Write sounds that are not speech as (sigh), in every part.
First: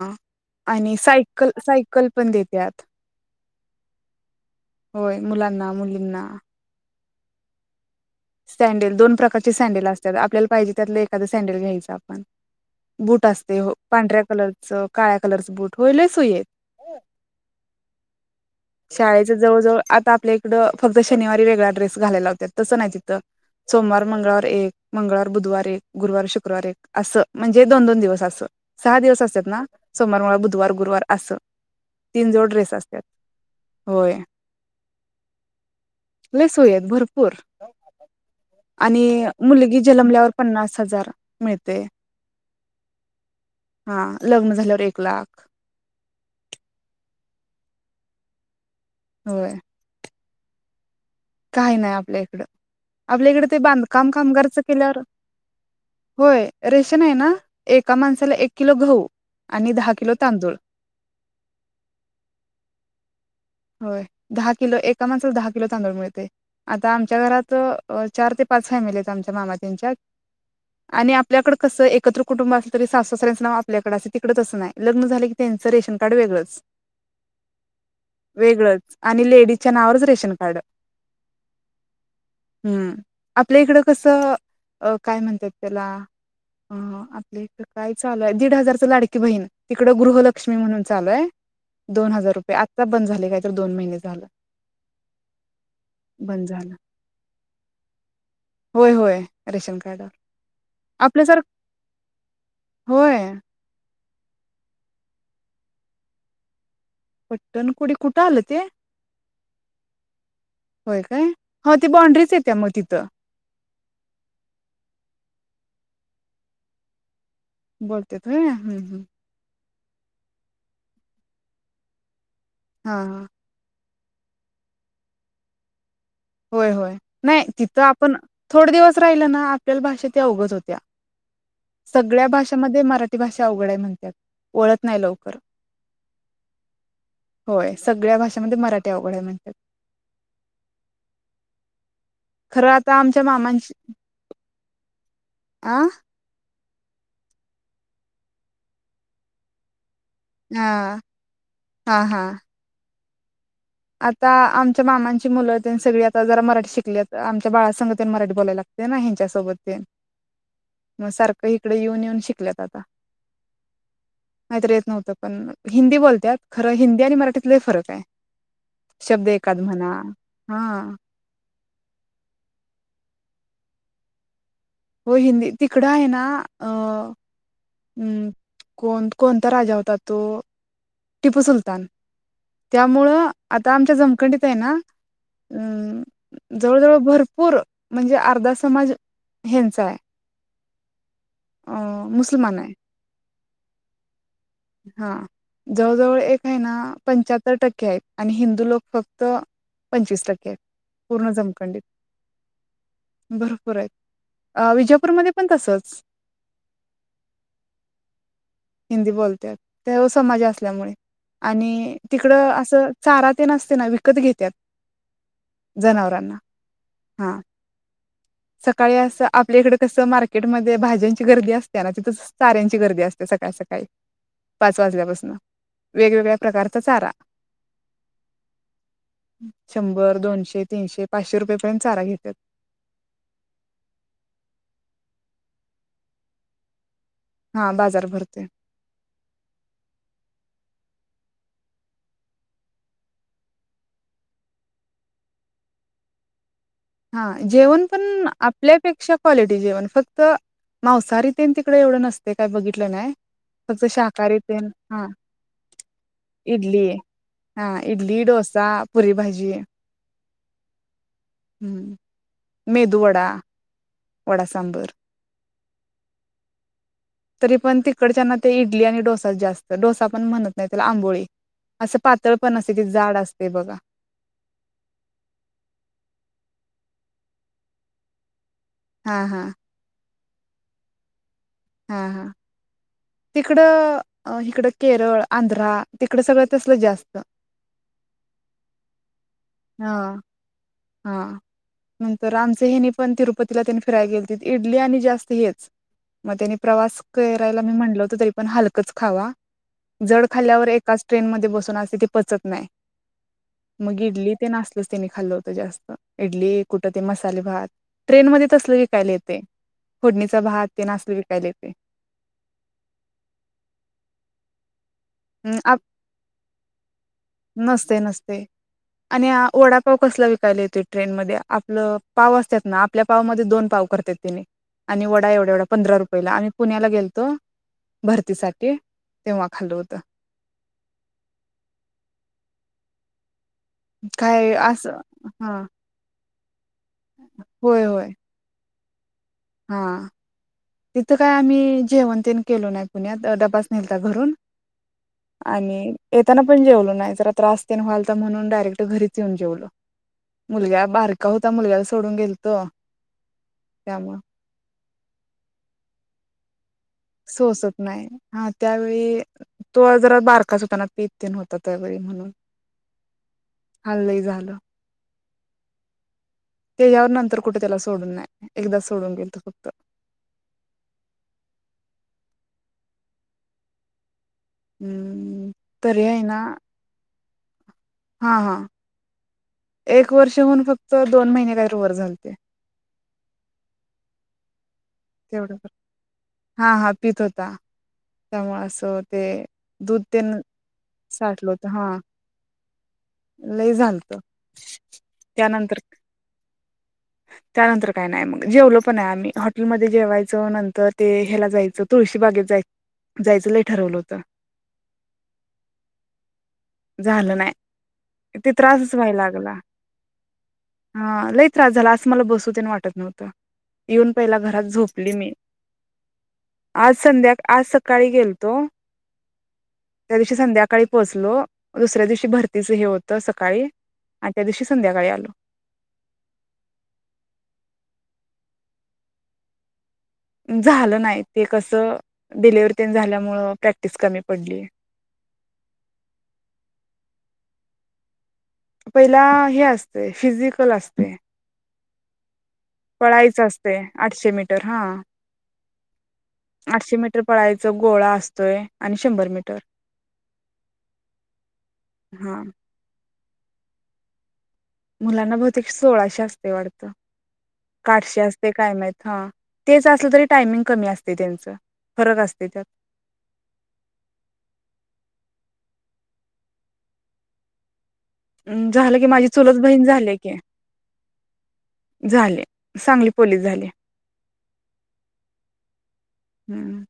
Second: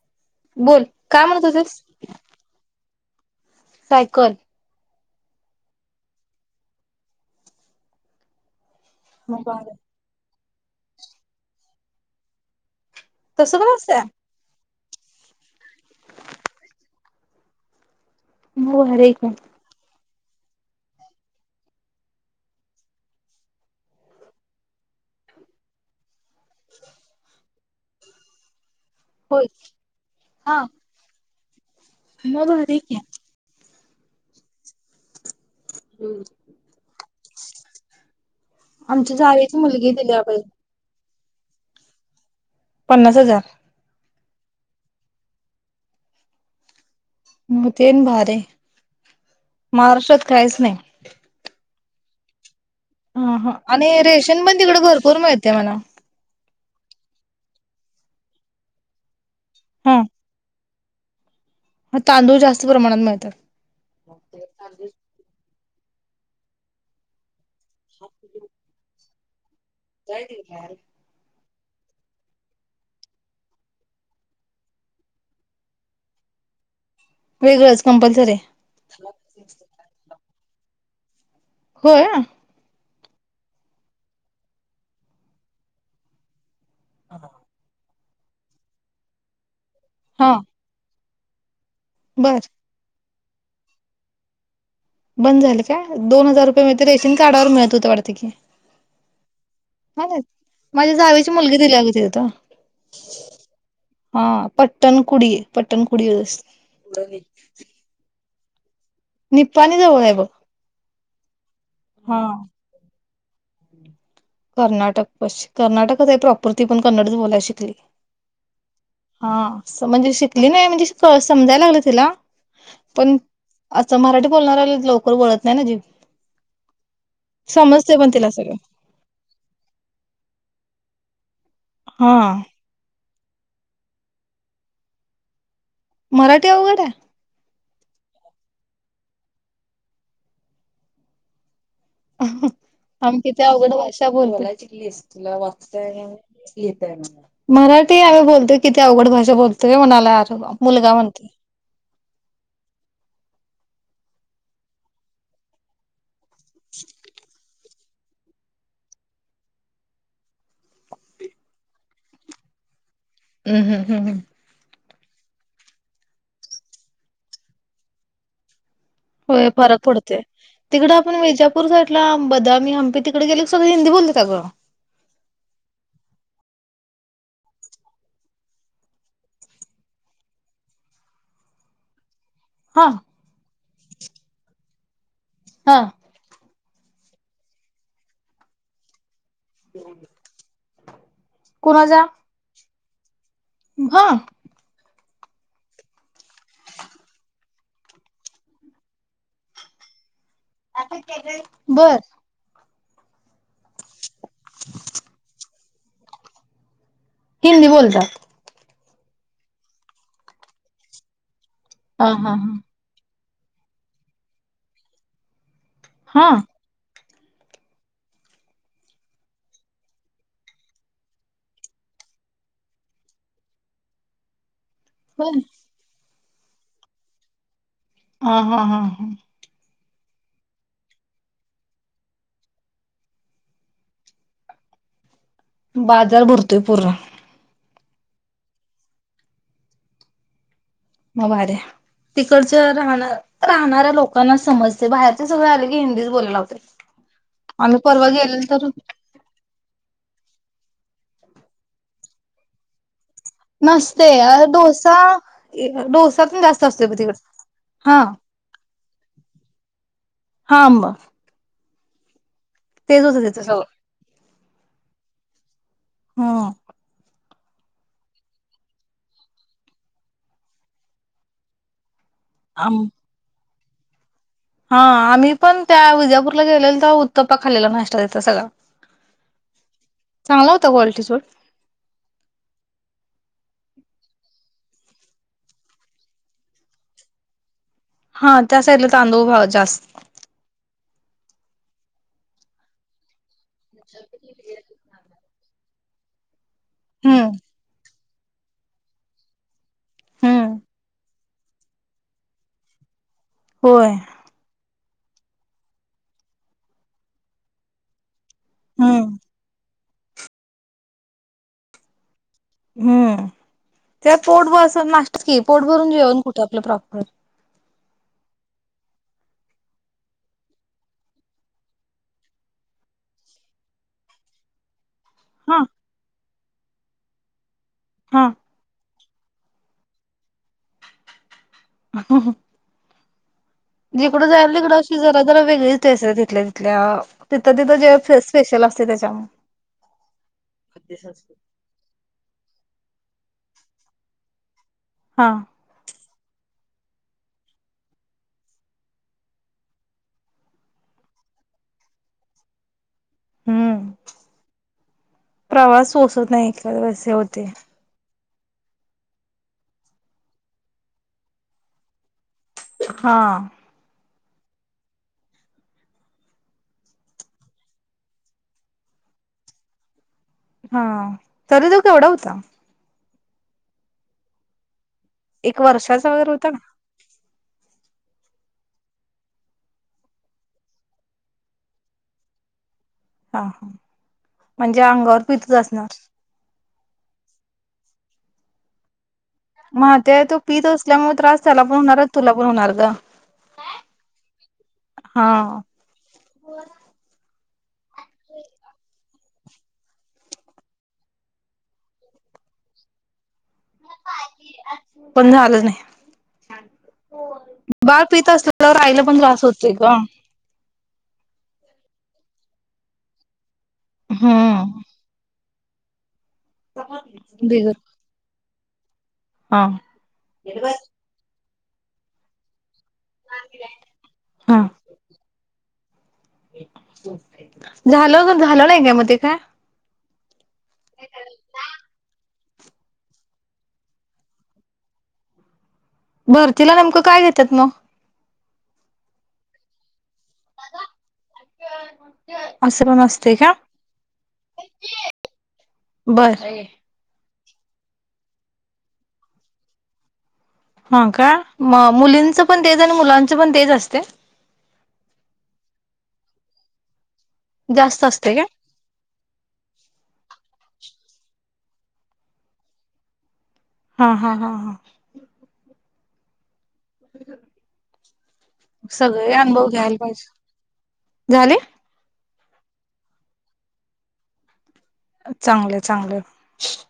अं- बोल आणि काय म्हणत सायकल, होतीस सायकल पण देत्यात - सायकल- होय मुलांना मुलींना- सॅन्डल दोन मग प्रकारचे भारी सँडेल असतात आपल्याला- पाहिजे त्यातलं एखाद सँडल घ्यायचं आपण. बूट असते, तसं हो पण असतंय पांढऱ्या कलर- च काळ्या कलरच बूट होईल (unintelligible) मग भारी आहे की शाळेच जवळ जवळ आता- आपल्याइकडं फक्त शनिारी वेगळा ड्रेस घालायला लावत्यात तसं नाहीत- सोमवार मंगळवार एक, मंगळवार बुधवार एक गुरुवार शुक - शुक्रवारी एक असं- म्हणजे दोन दोन दिवस अस- सहा दिवस होय असतात ना सोमवार, मंगळवार, हा बुधवार गुरुवार असं- तीन मग जोड भारी ड्रेस आहे की असत्यात. होय. लई सोई आहेत भरपूर. आणि आमच्या जावेची मुलगी दिल्या जनमल्यावर बाई पन्नास हजा- (unintelligible) मिळतय. पन्नास हजार. हा, लग्न झाल्यावर एक लाख. म तेन भारीय. होय महाराष्ट्रात कायच नाइ. काही नाइ आपल्या इकडं. आपल्या हा, इकडे हा ते आणि बांधकाम रेशन पण कामगारच तिकड भरपूर मिळतय म्हण. रेशनय ना एका माणसाला एक किलो गहू आणि दहा किलो तांदूळ. म तांदूळ जास्त प्रमाणात मिळत्यात. होय. दहा किलो एका माणसाला दहा किलो तांदूळ मिळतय, आता आमच्या घरात त चार ते पाच फॅमिली आम मामा तुमच्यात आणि आपल्याकडं कसं एकत्र कुटुंब असलं तरी सासू सासऱ्यांचं नाव आपल्याकड अस तिकडच तसं नाय, लग्न झालं की त्यांचं रेशन कार्ड वेगळंच. वेगळंच कंपल्सरी वेगळंच आणि लेडीजच्या नावावरच रेशन खाड (unintelligible) होय हम्म, आपल्या इकडं कसं काय म्हणतात त्याला आ आपल्या इथ काय चालूय दीड हजारचं लाडकी बहीण तिकड हा गृहलक्ष्मी म्हणून च चालुय दोन हजार बर रुपय आत बंद झालय कायतर दोन महिने झालं. बंद झालं काय? दोन हजार बंद झालं रुपये रेशन कार्डावर मिळत हुत वाटत की, होय होय रेशन कार्ड माझ्या जावची आपल्यासारखं मुलगी दिल्या ग तिथ. होय हा पट्टणकुडी-पट्टणकुडी अस पट्टणकुडी कुठे आलं ते? निपाणी जवळ आहे बघ होय काय, हो ती हा बांड्रीच येत्या म तिथं‌. कर्नाटक पशी कर्नाटकचय प्रॉपर, ती पण कन्नडच बोलाय शि बोलतेत होय. हम्म, हम्म स म्हणजे शिकली नाय म्हणजे समजायला लागलं तिला हा, हा. अच्छा मराठी बोलणार आले लवकर वळत नाही ना जीभ होय होय नाही तिथं समजते पण आपण तिला सगळं थोड दिवस राहिल ना. आपल्याला भाषा ती अवगत होत्या. सगळ्या हा भाषामध्ये मरा ती भाषा अवघडय म्हणतात वळत नाही लवकर. मराठी अवघड आहे? होय सगळ्या भाषांमध्ये मराठी अवघडय म्हणत्यात. (unintelligible) आम्ही आमच्या किती अवघड मामांची भाषा बोलायला शिकलीस तुला आ (unintelligible) (unintelligible) मराठी आम्ही बोलतोय किती अवघड भाषा बोलतोय म्हणाल काय आजोबा मुलगा हा म्हणते. हा हा आता आमच्या मामांची मुलं तेन सगळी जरा मराठी शिकली आमच्या बाळा संग तर तर मराठी बोलायला लागते ना, ह्यांच्या सोबत ते मग सारखं इकडे येऊन येऊन शिकल्यात आता. हम् हम् हम्म नाहीतर येत नव्हतं पण हिंदी बोलत्यात खरं हिंदी आणि मराठीत लई फरक आहे. शब्द होय एकाद फरक म्हणा पडतोय हा तिकड आपण विजा नागपूर साईडला बदामी हंपी तिकडे गेल सगळे हिंदी बोलत्यात अगं! हो हिंदी तिकडं आहे ना अ हम् कोण? कोणता? राजा होता तो टिपू सुलतान. हा त्यामुळं आता आमच्या जमखंडीत आहे ना हा अं जवळ जवळ भरपूर म्हणजे अर्धा समाज ह्यांचा आहे अ कुणाचा मुसलमान आहे. हा हा जवळजवळ एक आहे ना पंच्याहत्तर टक्के आहेत. आणि हिंदू लोक फक्त पंचवीस टक्के. आहेत पूर्ण (unintelligible) जमखंडीत बर. भरपूर आहेत विजापूरमध्ये पण तसच. हिंदी बोलतात. हिंदी बोलतत्यात (unintelligible) समाज असल्यामुळे. आणि हा हा तिकडं हा. असं चारा ते असतय ना विकत घेत्यात. हा जनावरांना. हा सकाळी असं आपल्याकडे कसं मार्केटमध्ये भाज्यांची गर्दी असते ना तिथं स चाऱ्यांची गर्दी असते. सकाळी सकाळी पाच वाजल्यापासून बर वेगवेगळ्या प्रकारचा चारा, हा, हा, हा, हा. शंभर, दोनशे, तीनशे, पाचशे रुपयेपर्यंत चारा घेत्यात. बाजार भरतोय पूर्--. हा बाजार भरतोय. म भारीय. तिकडच राहणा राहणाऱ्या लोकांना समजतय, बाहेरचे सगळे आले की हिंदीच बोलायला लावत्यात. हा जेवण पण आपल्या पेक्षा क्वालिटी जेवण फक्त मांसाहारी ते न तिकडे एवढं नसतय, काय बघितलं नाय, नसते अ डोसा, इ डोसा पण जास्त इडली असतो ब तिकड हा इडली, डोसा, पुरी भाजी हांम. हं तेच होतं त्याच, हो. वडा-सांबर, हम्म तरी पण तिकडच्याना ते इडली आणि डोसा जास्त, डोसा पण म्हणत नाही त्याला आंबोळी, असं पातळ पण नसते आम ती जाड अस ते बघा. हा, आम्ही पण त्या विजापूरला गेलेलो तवा उत्तप्पा खालेला नाष्टा तिथं सगळा. हा हा चांगला होता गोल ते सोड, हा हा. तिकडं, हिकडं केरळ, आंध्रा तिकडं सगळं तसल जास्त. हा त्या साइडला तांदूळ भाव जास् हा हा नंतर आमचे हेनी पण तिरु पतीला त्यानी फिराय गेलते त इडली आणि जास्त हेच. म त्यानी प्रवास हम्म करायला मी म्हणल हो तरी पण हलकच खावा, जड हम्म खाल्ल्यावर एकाच ट्रेन मधे बसून अस ते पचत नाही. होय मग इडली ते नास तेनी खालो. जास्त इडली, कुठ ते मसाले भात. ट्रेन मध्ये तसलं हम्म. विकायला येतेय. फोडणीचा भात ते न आस्ल विकायला येतय. हम्म ते पोट (unintelligible) तेच की, अं पोट भरून जेवण कुठं आपलं प्रॉपर. नसतय-नसतय आणि आ वडापाव कसला विकायला येतोय ट्रेनमध्ये, आपलं पाव असत्यात ना आपल्या पावमध्ये दोन पाव करत तेनी आणि वडा हा एवढा-एवढा पंधरा रुपयाला आ पुण्याला गेलतो हा भरतीसाठी तेव्हा खाल होत. ता ह जिकडं काय जायल तिकडं, असं अशी जरा जरा हा वेगळीचस टेस्ट तिथले, त्या तिथं तिथं होय जे होय स्पे स्पेशल अस त्याच्या हा. तिथं काय आम्ही जेवण तेन केलो नाही. पुण्यात डबास नेलता घरून. हा आणि येताना पण जेवलो नाही, जरा त्रासतेन व्हालता म्हणून डायरेक्ट घरीच येऊन जेवलो. मुलग्या बारका होता, मुलग्याला सोडून गेलतो, हम्म. काम प्रवास पोसत नाही. बवसेे होते. हां त्यावेळी तो जरा बारकाच होताना, पीत तेन होता त्यावेळी म्हनून हां. लइ झालं. तेज्यावर नंतर कुट त्याला सोडून नाय, एकदाच सोडून गेलतो फक्त, हां तरी त्यो केवढा हुता? हम्म एक वर्षाचा वगैरे होता. हां हां. एक वर्षहुन फक्त दोन महिने कायर वर झालते. आं हां. म्हंजे अंगावर पितच तेवढं असणार. हा हा पित होता. त्यामुळे असं ते दूध माहत्याय तेन तो पित असल्यामुळे त्रास साठल त्याला होत पण हा हुणार अनं तुला पण हुणार ग लई झालत हां. त्यानंतर त्यानंतर काय नाय मग जेवलो पण नाय आम्ही, हॉटेलमध्ये जेवायचं नंतर ते ह्याला जायचं तुळशी बागेत जाय जायचं लै पण झालं नाय झालं नाही. बाळ पित ते असल्यावर त्रासच आईला पण त्रास होतोय ग. हां लई त्रास झाला आ मला बसू तेन वाटत नव्हतं. युन पहिला घरात हम्म झोपली मी. आज संध्या, आज बिगर सकाळी गेल तों हा त्यादिवशी संध्याकाळी पोहोचलो. दुसऱ्या दिवशी भरतीच हे हो त सकाळी आणि त्यादिवशी संध्याकाळी आलो. झाल (unintelligible) झालं नइ काय म ते काय? झालं नाय ते कसं डिलीवरीतेन झाल्यामुळं प्रॅक्टिस कमी पडली. भरतीला नेमकं काय घेत्यात म? पहिला हे अस फिजीकल असतय असं पण असते पळायच का असतय आठशे मीटर हां बर आठशे मीटर प पळायचा गोळा असतोय आणि शंभर मीटर. हां काय म मुलींच हा पन तेच आणि मुलां च पन तेच असतय? मुलांना बहुतेक सोळाशे असतयं वाटतं. का जास्त आठशे असते का असतय काय माहित हां तेचअसलं तरी टायमिंग कमी असतयं त्यांचं. फरक असतय त्यात. हां हां हां हां. (inaudible) झालं की माझी सगळे चुलच अनुभव बहीण घ्यायला झाली की. पाहिजे झाले झाले सांगली पोलीस झाले. चांगलं चांगलं. हम्म.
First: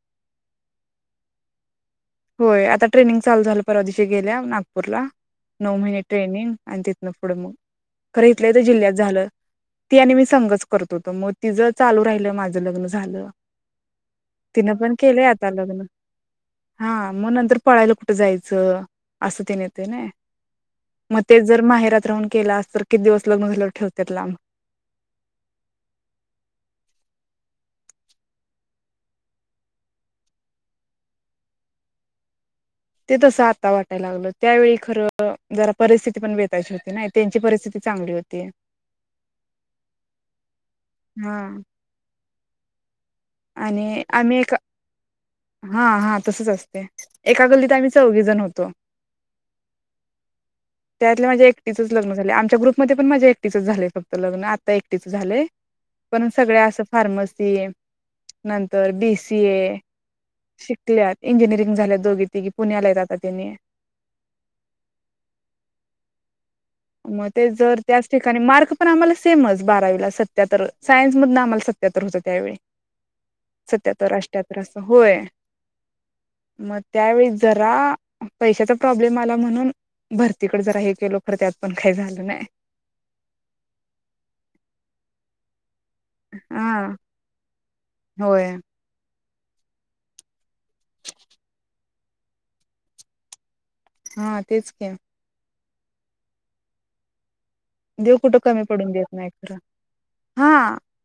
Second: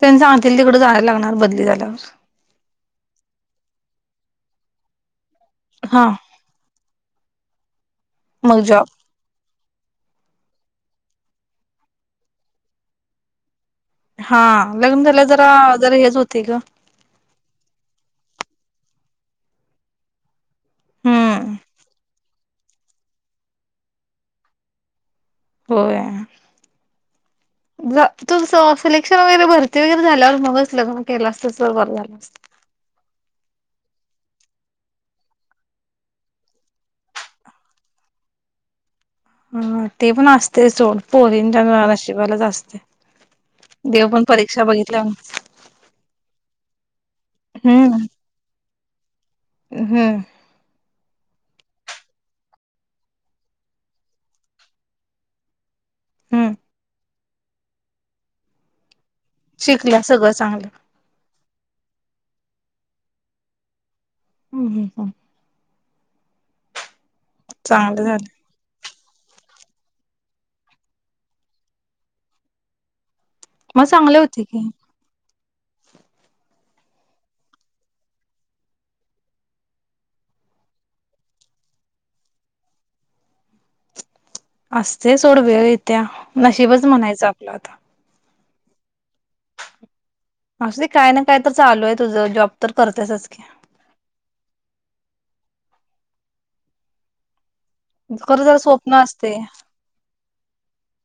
त्यांनी सांगतील तिकड जायला लागणार बदली झाल्यावर. होय आता ट्रेनिंग चालू झालं परवा दिशी गेल्या नागपूरला. नऊ महिने हा ट्रेनिंग आणिि नपड म खरं इथलं इथ मग जॉब जिल्ह्यात झालं. ती आणि मी संघच करतोतो मग तिझं चालू राहिलं माझं लग्न झालं. हा तिनं पण लग्न झाल्या केलंय जरा आता लग्न जरा हेच होते ग. हा मग नंतर पळायला कुठं जायचं असं ते नेत ना. मग ते हम्म जर माहेरात राहून केला अस तर किती दिवस लग्न झालं ठेवते ला आम. होय. तू सिलेक्शन वगैरे भरती वगैरे झाल्यावर मग मग केला असत बरं झालं अस. ते तसं आता वाटायला लागलं त्यावेळी खरं जरा परिस्थिती पण बेतायची होती ना त्यांची परिस्थिती चांगली होती. ह ते पण असत ते सोड हा पोरीन ज नशिवाला असस्ते. आणि आम्ही. ए हा हा तसच असते एका गल्लीत आम्ही हम्म चौघ जण होतो. हम्म त्यातले माझे एक लग्न झा आमच्या ग्रुपमध्ये पण माझे एकटीच झाले फक्त लग्न आता एकटीच झाले. पण हम्म सगळ्या असं फार्मसी नंतर बीस सी ए. शिकल्या सगळं चांगलं शिकल्यात इंजिनिअरिंग झाल्या दोघी ते की आता पुण्याला हायत तेनी. हं हं हं. मग ते जर त्याच ठिकाणी मार्क पण आम्हाला सेमच बारावीला सत्याहत्तर, सायन्समधनं आम्हाला सत्याहत्तर होतं त्यावेळी. मग सत्याहत्तर, चांगले होते अष्टयाहत्तर की असं होय. मग त्यावेळी जरा पैशाचा प्रॉब्लेम आला म्हणून, भरतीकडे जरा हे केलो खरं त्यात पण काय झालं न्हाय. असतं सोडगं. त्या नशीबच हा म्हणायचं आपलं आता. होय असूदे काय ना काय तर चालू हाय तुझं जॉब तर करतेसच की. हा तेचकी. देव कुठं खरं जरा कमी पडून स्वप्न देत नाही असते खरं. हा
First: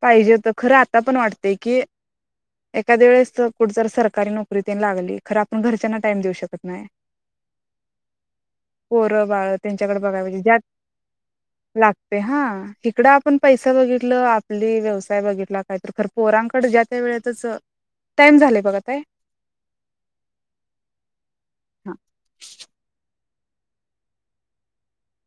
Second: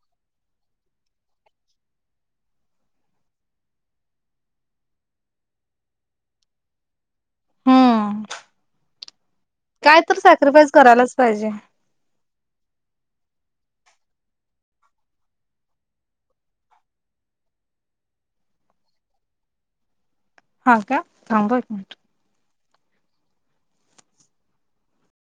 पाहिजे होतं खरं आ आतापण वाटतंय की, एखाद्या वेळेस कुठ जर सरकारी नोकरी तेन लागली, खरं आपण घरच्यांना टाइम देऊ शकत न्हाय. हम्म. पोरं बाळ कायतर सॅक्रीफाईस करायलाच पाहिजे. लागतंय हां. इकडं आपण पैसा बघितलं, आपली व्यवसाय बघितला काहीतर खर पोरांकड ज्या त्या वेळातच, टाइम झालंय बघा ताई. हां का, थांबूया की.